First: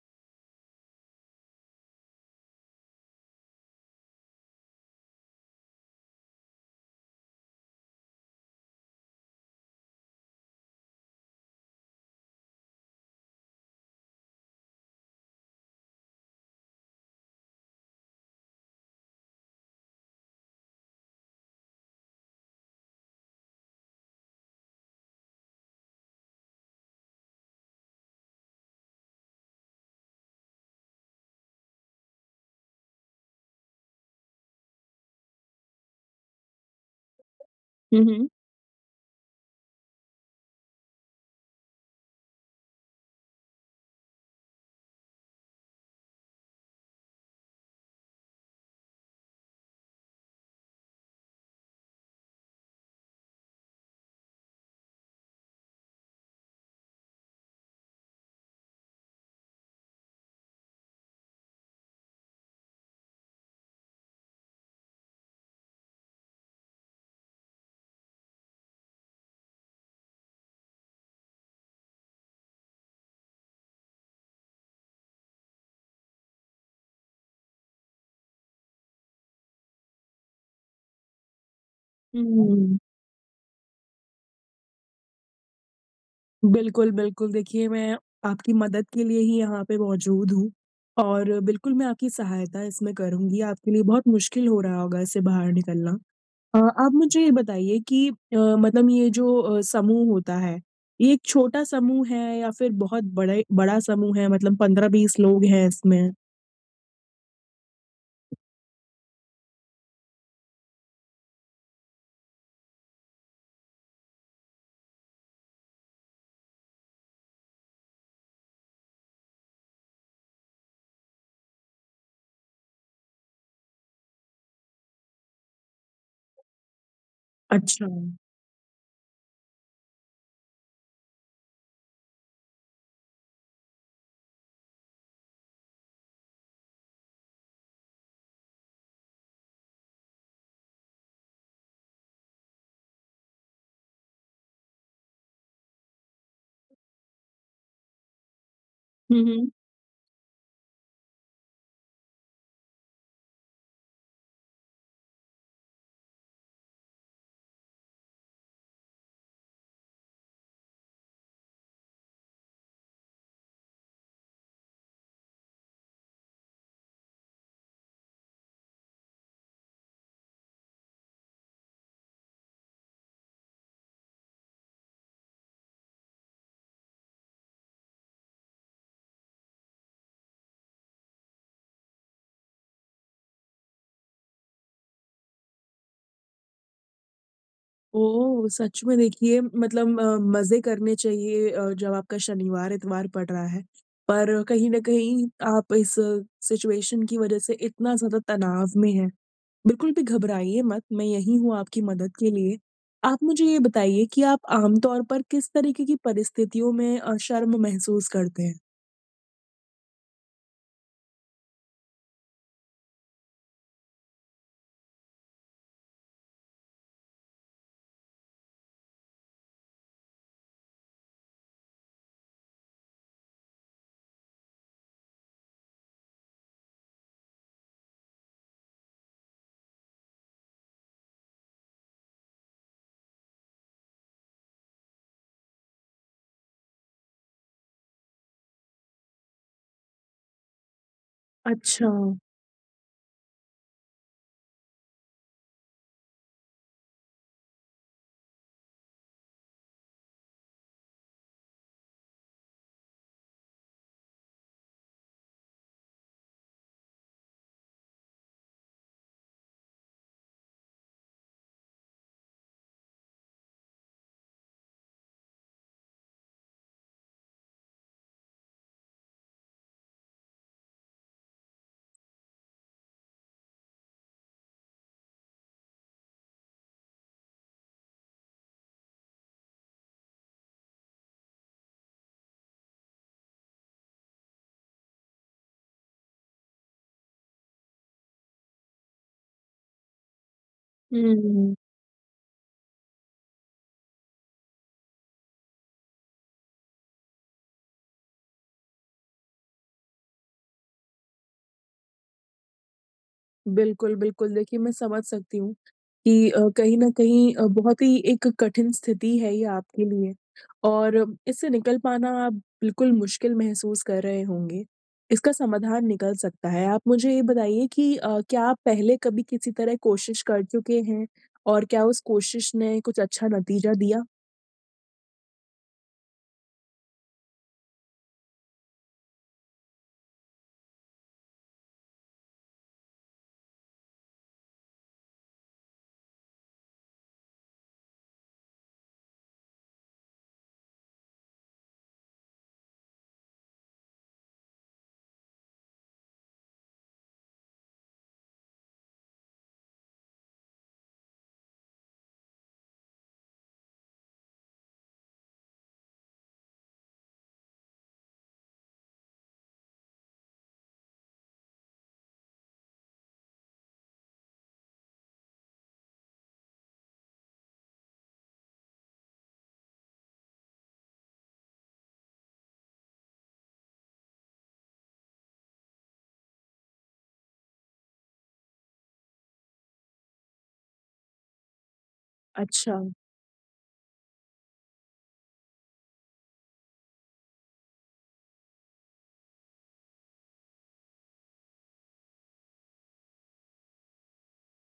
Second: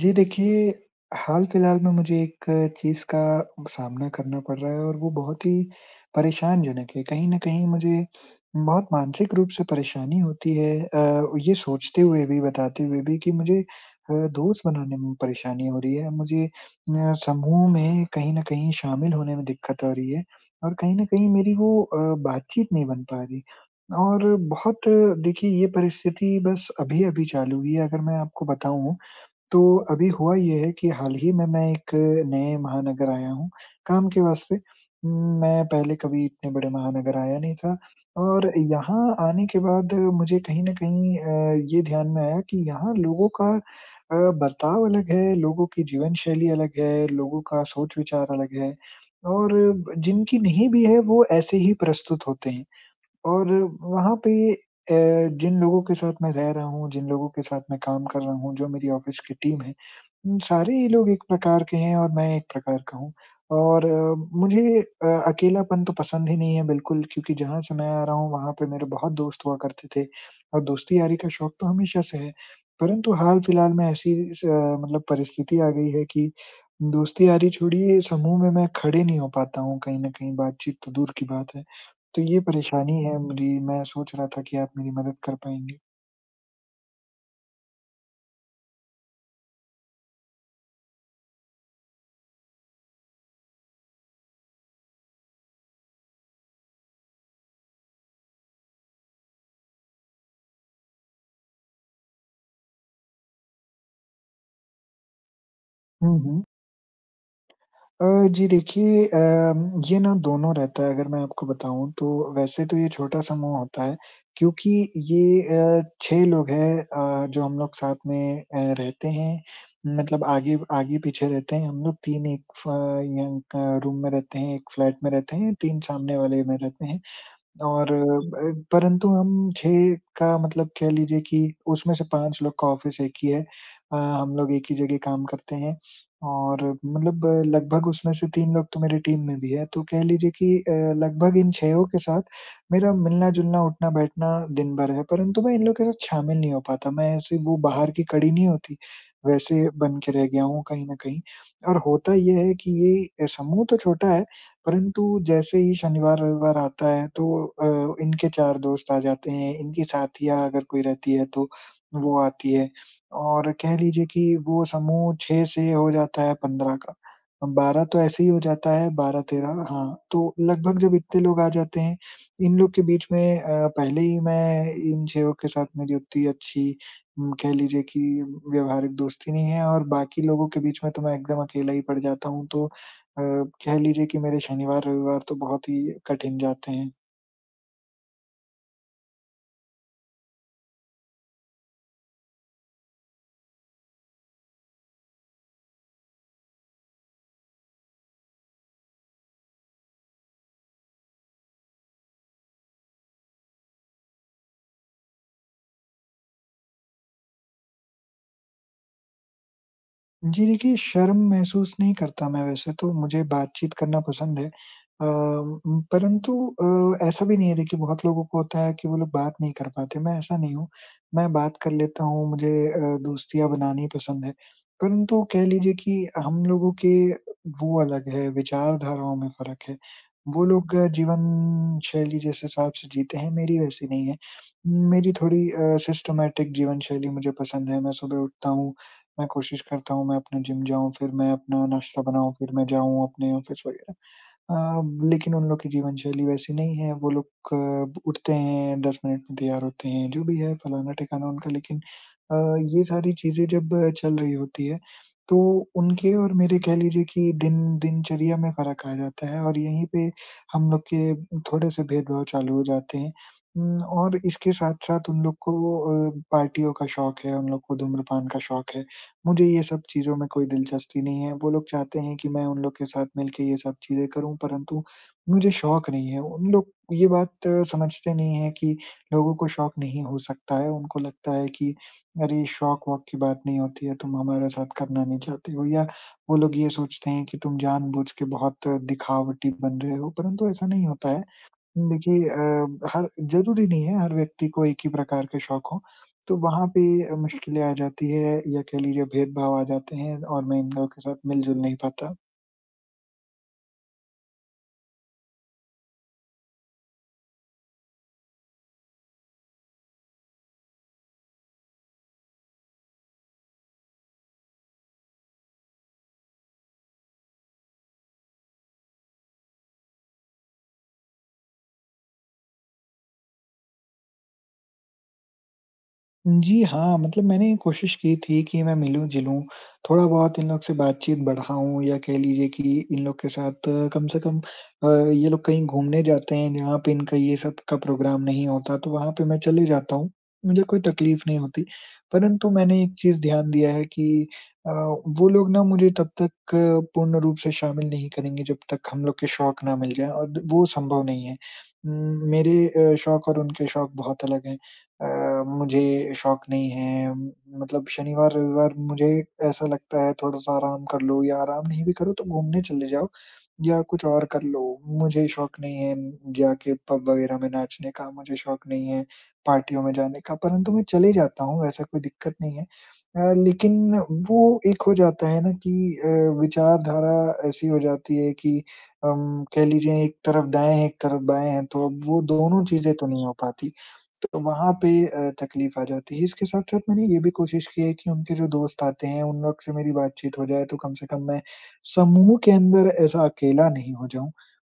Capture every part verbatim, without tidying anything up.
जी देखिए, हाल-फिलहाल में मुझे एक चीज़ का सामना करना पड़ रहा है और वो बहुत ही परेशानजनक है। कहीं न कहीं मुझे बहुत मानसिक रूप से परेशानी होती है अ, ये सोचते हुए भी, बताते हुए भी कि मुझे अ, दोस्त बनाने में परेशानी हो रही है। मुझे अ, समूह में कहीं न कहीं शामिल होने में दिक्कत हो रही है और कहीं न कहीं मेरी वो अ, बातचीत नहीं बन पा रही। और बहुत देखिए ये परिस्थिति बस अभी-अभी चालू हुई है अगर मैं आपको बताऊँ तो अभी हुआ ये है कि हाल ही में मैं एक नए महानगर आया हूँ, काम के वास्ते। उम, मैं पहले कभी इतने बड़े महानगर आया नहीं था हुँ, हुँ। और यहाँ आने के बाद मुझे कहीं न कहीं अ, ये ध्यान में आया कि यहाँ लोगों का अ, बर्ताव अलग है, लोगों की जीवन शैली अलग है, लोगों का सोच-विचार अलग है और ब जिनकी नहीं भी है, वो ऐसे ही प्रस्तुत होते हैं। और वहाँ पे अ, जिन लोगों के साथ मैं रह रहा हूँ, जिन लोगों के साथ मैं काम कर रहा हूँ, जो मेरी ऑफ़िस की टीम है, उम, सारे ही लोग एक प्रकार के हैं और मैं एक प्रकार का हूँ। और अ, मुझे अ, अकेलापन तो पसंद ही नहीं है बिल्कुल क्योंकि जहाँ से मैं आ रहा हूँ, वहाँ पे मेरे बहुत दोस्त हुआ करते थे और दोस्ती-यारी का शौक तो हमेशा से है। परंतु हाल-फिलहाल में ऐसी स अ, मतलब परिस्थिति आ गई है कि दोस्ती-यारी छोड़िए, समूह में मैं खड़े नहीं हो पाता हूँ कहीं न कहीं, बातचीत तो दूर की बात है। तो ये हुँ, परेशानी है मेरी, मैं सोच रहा था कि आप मेरी मदद कर पाएँगे। बिल्कुल, बिल्कुल। देखिए, मैं आपकी मदद के लिए ही यहाँ पे मौजूद हूँ और बिल्कुल मैं आपकी सहायता इसमें करूँगी। आपके लिए बहुत मुश्किल हो रहा होगा इससे बाहर निकलना। अ, आप मुझे ये बताइए कि अ, मतलब ये जो अ, समूह होता है, ये एक छोटा समूह है या फिर बहुत बड़े बड़ा समूह है मतलब पंद्रह से बीस लोग हैं इसमें? हुँ, हुँ। अ, जी देखिए अम, ये ना दोनों रहता है अगर मैं आपको बताऊँ तो वैसे तो ये छोटा समूह होता है क्योंकि ये अ, छह लोग हैं अ, जो हम लोग साथ में अ, रहते हैं। मतलब आगे आगे-पीछे रहते हैं हम लोग तीन एक फ या अ, रूम में रहते हैं, एक फ्लैट में रहते हैं, तीन सामने वाले में रहते हैं। अच्छा। और अ, परंतु हम छह का मतलब कह लीजिए कि उसमें से पाँच लोग का ऑफ़िस एक ही है। अ, हम लोग एक ही जगह काम करते हैं और मतलब अ, लगभग उसमें से तीन लोग तो मेरी टीम में भी है। तो कह लीजिए कि अ, लगभग इन छह के साथ मेरा मिलना-जुलना, उठना-बैठना दिन भर है, परंतु मैं इन लोग के साथ शामिल नहीं हो पाता। मैं ऐसे वो बाहर की कड़ी नहीं होती, हुँ, हुँ। वैसे बन के रह गया हूँ कहीं न कहीं। और होता ये है कि ये समूह तो छोटा है परंतु जैसे ही शनिवार-रविवार आता है तो अ, इनके चार दोस्त आ जाते हैं, इनकी साथियाँ अगर कोई रहती है तो वो आती है और कह लीजिए कि वो समूह छह से हो जाता है पंद्रह का। बारह तो ऐसे ही हो जाता है बारह तेरह, हाँ, तो लगभग जब इतने लोग आ जाते हैं, इन लोग के बीच में अ, पहले ही मैं इन छह के साथ मेरी उतनी अच्छी उम, कह लीजिए कि व्यावहारिक दोस्ती नहीं है और बाकी लोगों के बीच में तो मैं एकदम अकेला ही पड़ जाता हूँ, तो अ, कह लीजिए कि मेरे शनिवार-रविवार तो बहुत ही कठिन जाते हैं। ओह! सच में देखिए मतलब अ, मज़े करने चाहिए अ, जब आपका शनिवार, इतवार पड़ रहा है। पर कहीं न कहीं आप इस सिचुएशन की वज़ह से इतना ज़्यादा तनाव में हैं। बिल्कुल भी घबराइए मत, मैं यहीं हूँ आपकी मदद के लिए। आप मुझे ये बताइए कि आप आम तौर पर किस तरीके की परिस्थितियों में अ, शर्म महसूस करते हैं? जी देखिए, शर्म महसूस नहीं करता मैं वैसे तो, मुझे बातचीत करना पसंद है। अ, उम, परंतु अ, ऐसा भी नहीं है, देखिए बहुत लोगों को होता है कि वो लोग बात नहीं कर पाते, मैं ऐसा नहीं हूँ। मैं बात कर लेता हूँ, मुझे अ, दोस्तियाँ बनानी पसंद है। परंतु कह लीजिए कि हम लोगों के वो अलग है, विचारधाराओं में फ़र्क है। वो लोग अ, जीवन शैली जिस हिसाब से जीते हैं, मेरी वैसी नहीं है। मेरी थोड़ी अ, सिस्टमैटिक जीवन शैली मुझे पसंद है, मैं सुबह उठता हूँ, मैं कोशिश करता हूँ मैं अपना जिम जाऊँ, फिर मैं अपना अच्छा। नाश्ता बनाऊँ, फिर मैं जाऊँ अपने ऑफ़िस वग़ैरह। अ, लेकिन उन लोग की जीवन शैली वैसी नहीं है, वो लोग क उठते हैं, दस मिनट में तैयार होते हैं, जो भी है फलाना-ठिकाना उनका, लेकिन अ, ये सारी चीज़ें जब चल रही होती है, तो उनके और मेरे कह लीजिए कि दिन दिनचर्या में फ़र्क आ जाता है और यहीं पे हम लोग के थोड़े-से भेदभाव चालू हो जाते हैं। उम, और इसके साथ-साथ उन लोग को अ, पार्टियों का शौक है, उन लोग को धूम्रपान का शौक है। मुझे ये सब चीज़ों में कोई दिलचस्पी नहीं है, वो लोग चाहते हैं कि मैं उन लोग के साथ मिलके ये सब चीज़ें करूँ, परंतु मुझे शौक नहीं है। उन लोग ये बात अ, समझते नहीं हैं कि लोगों को शौक नहीं हो सकता है, उनको लगता है कि अरे! शौक-वौक की बात नहीं होती है, तुम हमारे साथ करना नहीं चाहते हो, या वो लोग ये सोचते हैं कि तुम जानबूझ के बहुत दिखावटी बन रहे हो, परंतु ऐसा नहीं होता हुँ, है। हुँ, देखिए अ, हर ज़रूरी नहीं है हर व्यक्ति को एक ही प्रकार के शौक हों, तो वहाँ पे मुश्किलें आ जाती है या कह लीजिए भेदभाव आ जाते हैं और मैं इन लोगों के साथ मिल-जुल नहीं पाता। बिल्कुल, बिल्कुल। देखिए, मैं समझ सकती हूँ कि अ, कहीं न कहीं अ, बहुत ही एक कठिन स्थिति है ये आपके लिए और अ, इससे निकल पाना आप बिल्कुल मुश्किल महसूस कर रहे होंगे। इसका समाधान निकल सकता है। आप मुझे ये बताइए कि अ, क्या आप पहले कभी किसी तरह कोशिश कर चुके हैं और क्या उस कोशिश ने कुछ अच्छा नतीजा दिया? जी हाँ, मतलब मैंने कोशिश की थी कि मैं मिलूँ-जुलूँ, थोड़ा-बहुत इन लोग से बातचीत बढ़ाऊँ या कह लीजिए कि इन लोग के साथ अ, कम से कम अ, ये लोग कहीं घूमने जाते हैं जहाँ पे इनका ये सब का प्रोग्राम नहीं होता तो वहाँ पे मैं चले जाता हूँ, मुझे कोई तकलीफ नहीं होती। परंतु मैंने एक चीज़ ध्यान दिया है कि अ, वो लोग ना मुझे तब तक अ, पूर्ण रूप से शामिल नहीं करेंगे जब तक हम लोग के शौक ना मिल जाएँ, और वो संभव नहीं है। उम, मेरे अ, शौक और उनके शौक बहुत अलग हैं। अ, मुझे शौक नहीं है। म- मतलब शनिवार-रविवार मुझे ऐसा लगता है थोड़ा-सा आराम कर लो या आराम नहीं भी करो तो घूमने चले जाओ या कुछ और कर लो। मुझे शौक नहीं है जाके पब वगैरह में नाचने का, मुझे शौक नहीं है पार्टियों में जाने का, परंतु मैं चले जाता हूँ, ऐसा कोई दिक्कत नहीं है। अ, लेकिन वो एक हो जाता है ना कि अ, विचारधारा ऐसी हो जाती है कि अम, कह लीजिए एक तरफ दाएँ हैं, एक तरफ बाएँ हैं, तो अब वो दोनों अच्छा। चीज़ें तो नहीं हो पाती। तो वहाँ पे अ, तकलीफ आ जाती है। इसके साथ-साथ मैंने ये भी कोशिश की है कि उनके जो दोस्त आते हैं, उन लोग से मेरी बातचीत हो जाए, तो कम से कम मैं समूह के अंदर ऐसा अकेला नहीं हो जाऊँ।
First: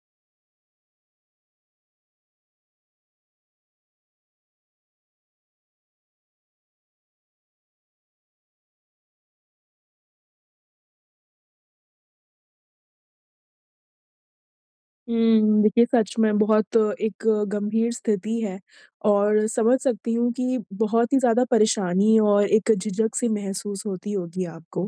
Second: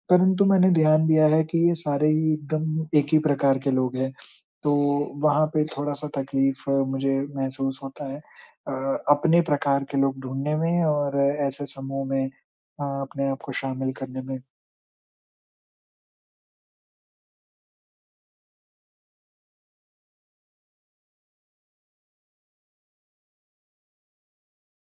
परंतु मैंने ध्यान दिया है कि ये सारे ही एकदम एक ही प्रकार के लोग हैं, तो वहाँ पे थोड़ा-सा तकलीफ अ, मुझे महसूस होता है अ, अपने प्रकार के लोग ढूँढने में और ऐसे समूह में अ, अपने आप को शामिल करने में। हुँ, देखिए सच में बहुत एक गंभीर स्थिति है और समझ सकती हूँ कि बहुत ही ज़्यादा परेशानी और एक झिझक सी महसूस होती होगी आपको।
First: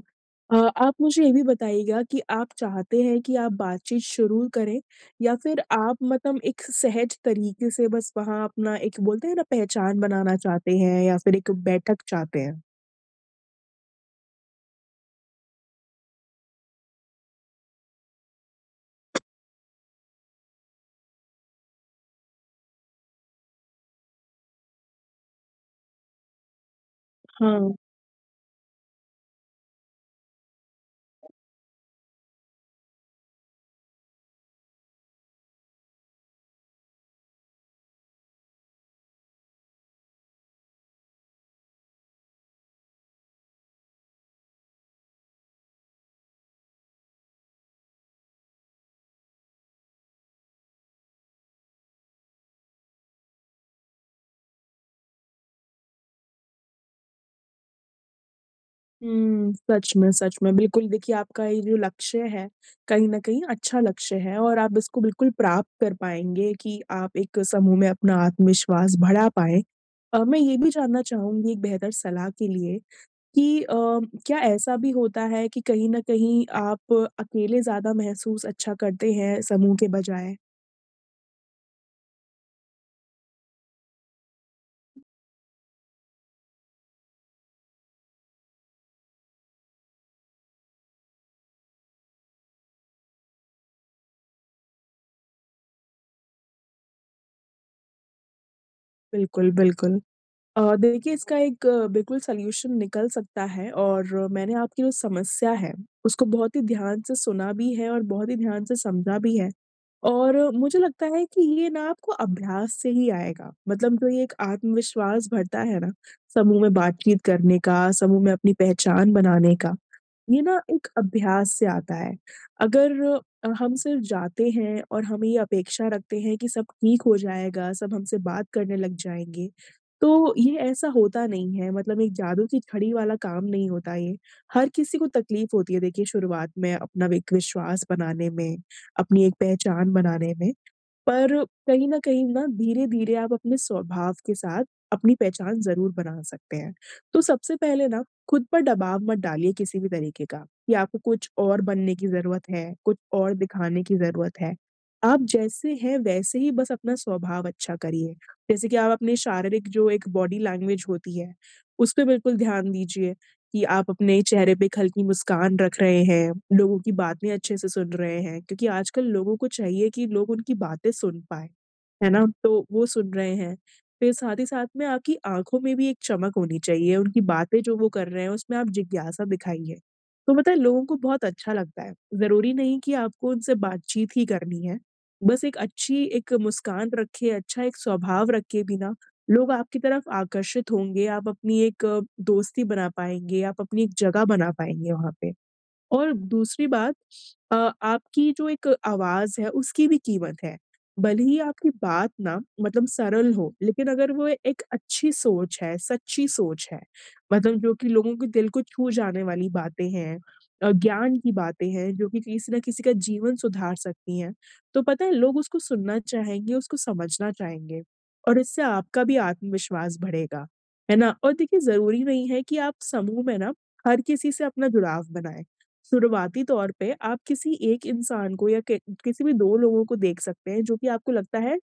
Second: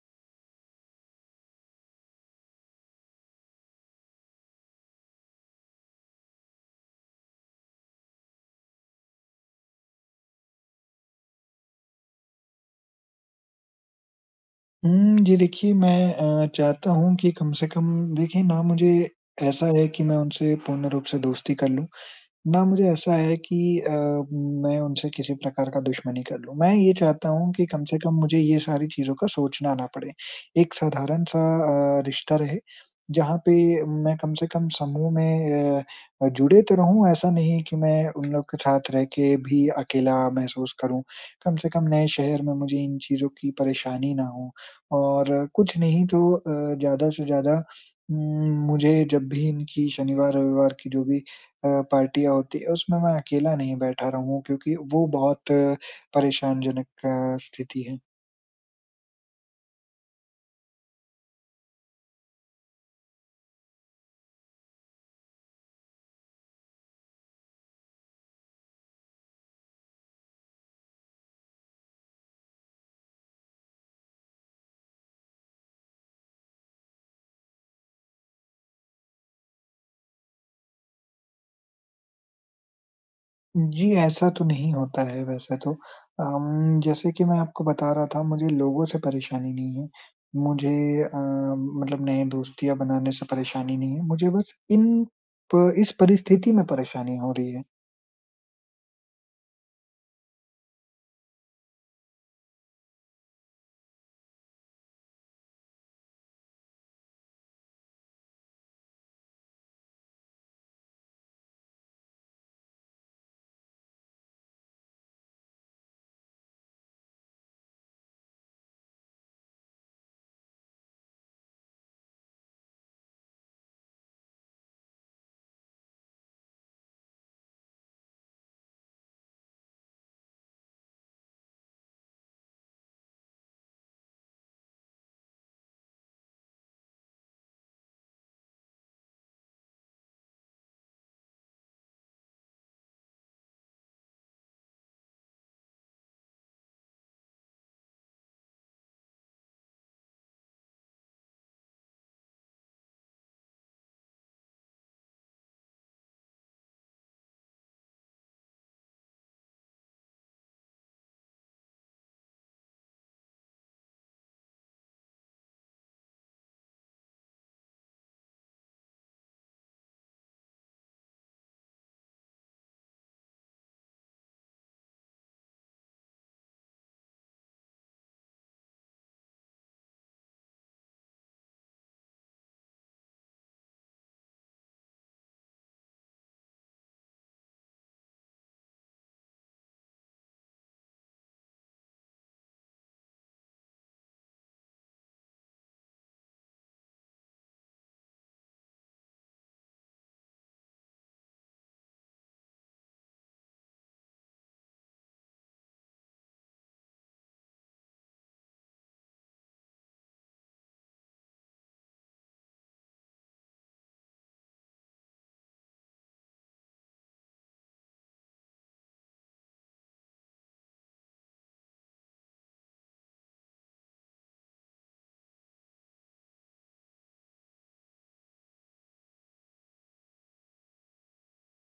अ, आप मुझे ये भी बताइएगा कि आप चाहते हैं कि आप बातचीत शुरू करें या फिर आप मतलब एक सहज तरीके से बस वहाँ अपना एक बोलते हैं ना पहचान बनाना चाहते हैं या फिर एक बैठक चाहते हैं? हुँ, जी देखिए, मैं अ, चाहता हूँ कि कम से कम, देखिए ना मुझे ऐसा है कि मैं उनसे पूर्ण रूप से दोस्ती कर लूँ। ना मुझे ऐसा है कि अ, मैं उनसे किसी प्रकार का दुश्मनी कर लूँ। मैं ये चाहता हूँ कि हाँ। कम से कम मुझे ये सारी चीज़ों का सोचना ना पड़े। एक साधारण-सा अ, रिश्ता रहे, जहाँ पे मैं कम से कम समूह में अ, जुड़े तो रहूँ, ऐसा नहीं कि मैं उन लोग के साथ रह के भी अकेला महसूस करूँ। कम से कम नए शहर में मुझे इन चीज़ों की परेशानी ना हो और कुछ नहीं तो अ, ज़्यादा से ज़्यादा उम, मुझे जब भी इनकी शनिवार-रविवार की जो भी अ, पार्टियाँ होती है उसमें मैं अकेला नहीं बैठा रहूँ क्योंकि वो बहुत अ, परेशानजनक अ, स्थिति है। हुँ, सच में, सच में। बिल्कुल, देखिए आपका ये जो लक्ष्य है, कहीं न कहीं अच्छा लक्ष्य है और आप इसको बिल्कुल प्राप्त कर पाएँगे कि आप एक समूह में अपना आत्मविश्वास बढ़ा पाएँ। अ, मैं ये भी जानना चाहूँगी एक बेहतर सलाह के लिए कि अ, क्या ऐसा भी होता है कि कहीं न कहीं आप अकेले ज़्यादा महसूस अच्छा करते हैं समूह के बजाय? जी, ऐसा तो नहीं होता है वैसे तो। अम, जैसे कि मैं आपको बता रहा था मुझे लोगों से परेशानी नहीं है, मुझे अ, मतलब नए दोस्तियाँ बनाने से परेशानी नहीं है, मुझे बस इन प इस परिस्थिति में परेशानी हो रही है। बिल्कुल, बिल्कुल। अ, देखिए इसका एक अ, बिल्कुल सॉल्यूशन निकल सकता है और अ, मैंने आपकी जो समस्या है, उसको बहुत ही ध्यान से सुना भी है और बहुत ही ध्यान से समझा भी है। और अ, मुझे लगता है कि ये ना आपको अभ्यास से ही आएगा। मतलब जो ये एक आत्मविश्वास बढ़ता है ना, समूह में बातचीत करने का, समूह में अपनी पहचान बनाने का ये ना एक अभ्यास से आता है। अगर अ, हम सिर्फ़ जाते हैं और हम ये अपेक्षा रखते हैं कि सब ठीक हो जाएगा, सब हमसे बात करने लग जाएँगे, तो ये ऐसा होता नहीं है मतलब एक जादू की छड़ी वाला काम नहीं होता ये। हर किसी को तकलीफ़ होती है देखिए शुरुआत में अपना एक विश्वास बनाने में, अपनी एक पहचान बनाने में। पर कहीं न कहीं ना धीरे-धीरे आप अपने स्वभाव के साथ अपनी पहचान ज़रूर बना सकते हैं। तो सबसे पहले ना खुद पर दबाव मत डालिए किसी भी तरीके का कि आपको कुछ और बनने की ज़रूरत है, कुछ और दिखाने की ज़रूरत है। आप जैसे हैं वैसे ही बस अपना स्वभाव अच्छा करिए। जैसे कि आप अपने शारीरिक जो एक बॉडी लैंग्वेज होती है, उस पे बिल्कुल ध्यान दीजिए। कि आप अपने चेहरे पे एक हल्की मुस्कान रख रहे हैं, लोगों की बातें अच्छे से सुन रहे हैं, क्योंकि आजकल लोगों को चाहिए कि लोग उनकी बातें सुन पाएँ, है ना? तो वो सुन रहे हैं। फिर साथ ही साथ में आपकी आँखों में भी एक चमक होनी चाहिए, उनकी बातें जो वो कर रहे हैं उसमें आप जिज्ञासा दिखाइए। तो पता है लोगों को बहुत अच्छा लगता है, ज़रूरी नहीं कि आपको उनसे बातचीत ही करनी है, बस एक अच्छी एक मुस्कान रखे, अच्छा एक स्वभाव रखे बिना लोग आपकी तरफ आकर्षित होंगे, आप अपनी एक अ, दोस्ती बना पाएँगे, आप अपनी एक जगह बना पाएँगे वहाँ पे। और दूसरी बात अ, आपकी जो एक आवाज़ है उसकी भी कीमत है। भले ही आपकी बात ना मतलब सरल हो, लेकिन अगर वो एक अच्छी सोच है, सच्ची सोच है, मतलब जो कि लोगों के दिल को छू जाने वाली बातें हैं अ, ज्ञान की बातें हैं जो कि किसी न किसी का जीवन सुधार सकती हैं, तो पता है लोग उसको सुनना चाहेंगे, उसको समझना चाहेंगे और इससे आपका भी आत्मविश्वास बढ़ेगा, है ना? और देखिए ज़रूरी नहीं है कि आप समूह में ना हर किसी से अपना जुड़ाव बनाएँ। शुरुआती तौर पे आप किसी एक इंसान को या कि किसी भी दो लोगों को देख सकते हैं, जो कि आपको लगता है,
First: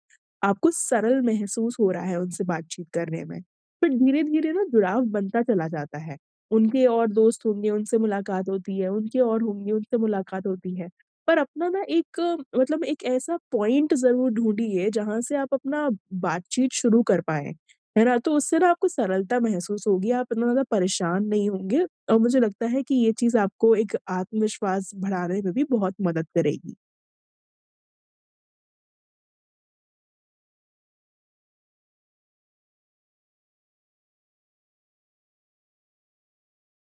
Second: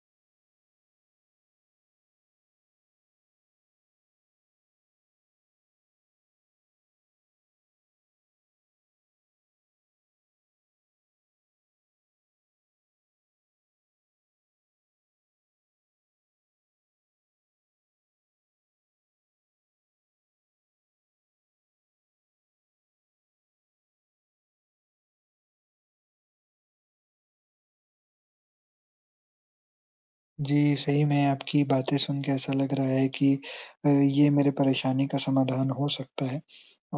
आपको सरल महसूस हो रहा है उनसे बातचीत करने में। फिर धीरे-धीरे ना जुड़ाव बनता चला जाता है। उनके और दोस्त होंगे, उनसे मुलाकात होती है, उनके और होंगे, उनसे मुलाकात होती है। पर अपना ना एक अ, मतलब एक ऐसा पॉइंट ज़रूर ढूँढिए, जहाँ से आप अपना बातचीत शुरू कर पाएँ, है ना? तो उससे ना आपको सरलता महसूस होगी, आप इतना ज़्यादा परेशान नहीं होंगे और मुझे लगता है कि ये चीज़ आपको एक आत्मविश्वास बढ़ाने में भी बहुत मदद करेगी। जी, सही में आपकी बातें सुन के ऐसा लग रहा है कि अ, ये मेरे परेशानी का समाधान हो सकता है।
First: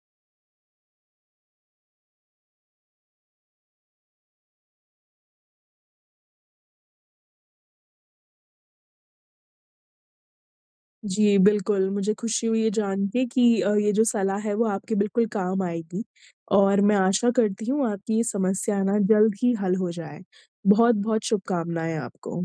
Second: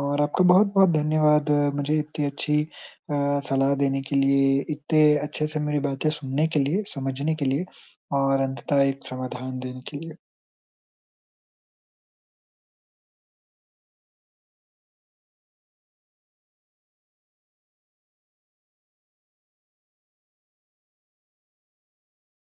और आपका बहुत-बहुत धन्यवाद अ, मुझे इतनी अच्छी अ, सलाह देने के लिए, इतने अच्छे से मेरी बातें सुनने के लिए, समझने के लिए और अंततः एक समाधान देने के लिए। जी, बिल्कुल, मुझे खुशी हुई ये जान के कि अ, ये जो सलाह है वो आपके बिल्कुल काम आएगी और मैं आशा करती हूँ आपकी ये समस्या ना जल्द ही हल हो जाए। बहुत-बहुत शुभकामनाएँ आपको।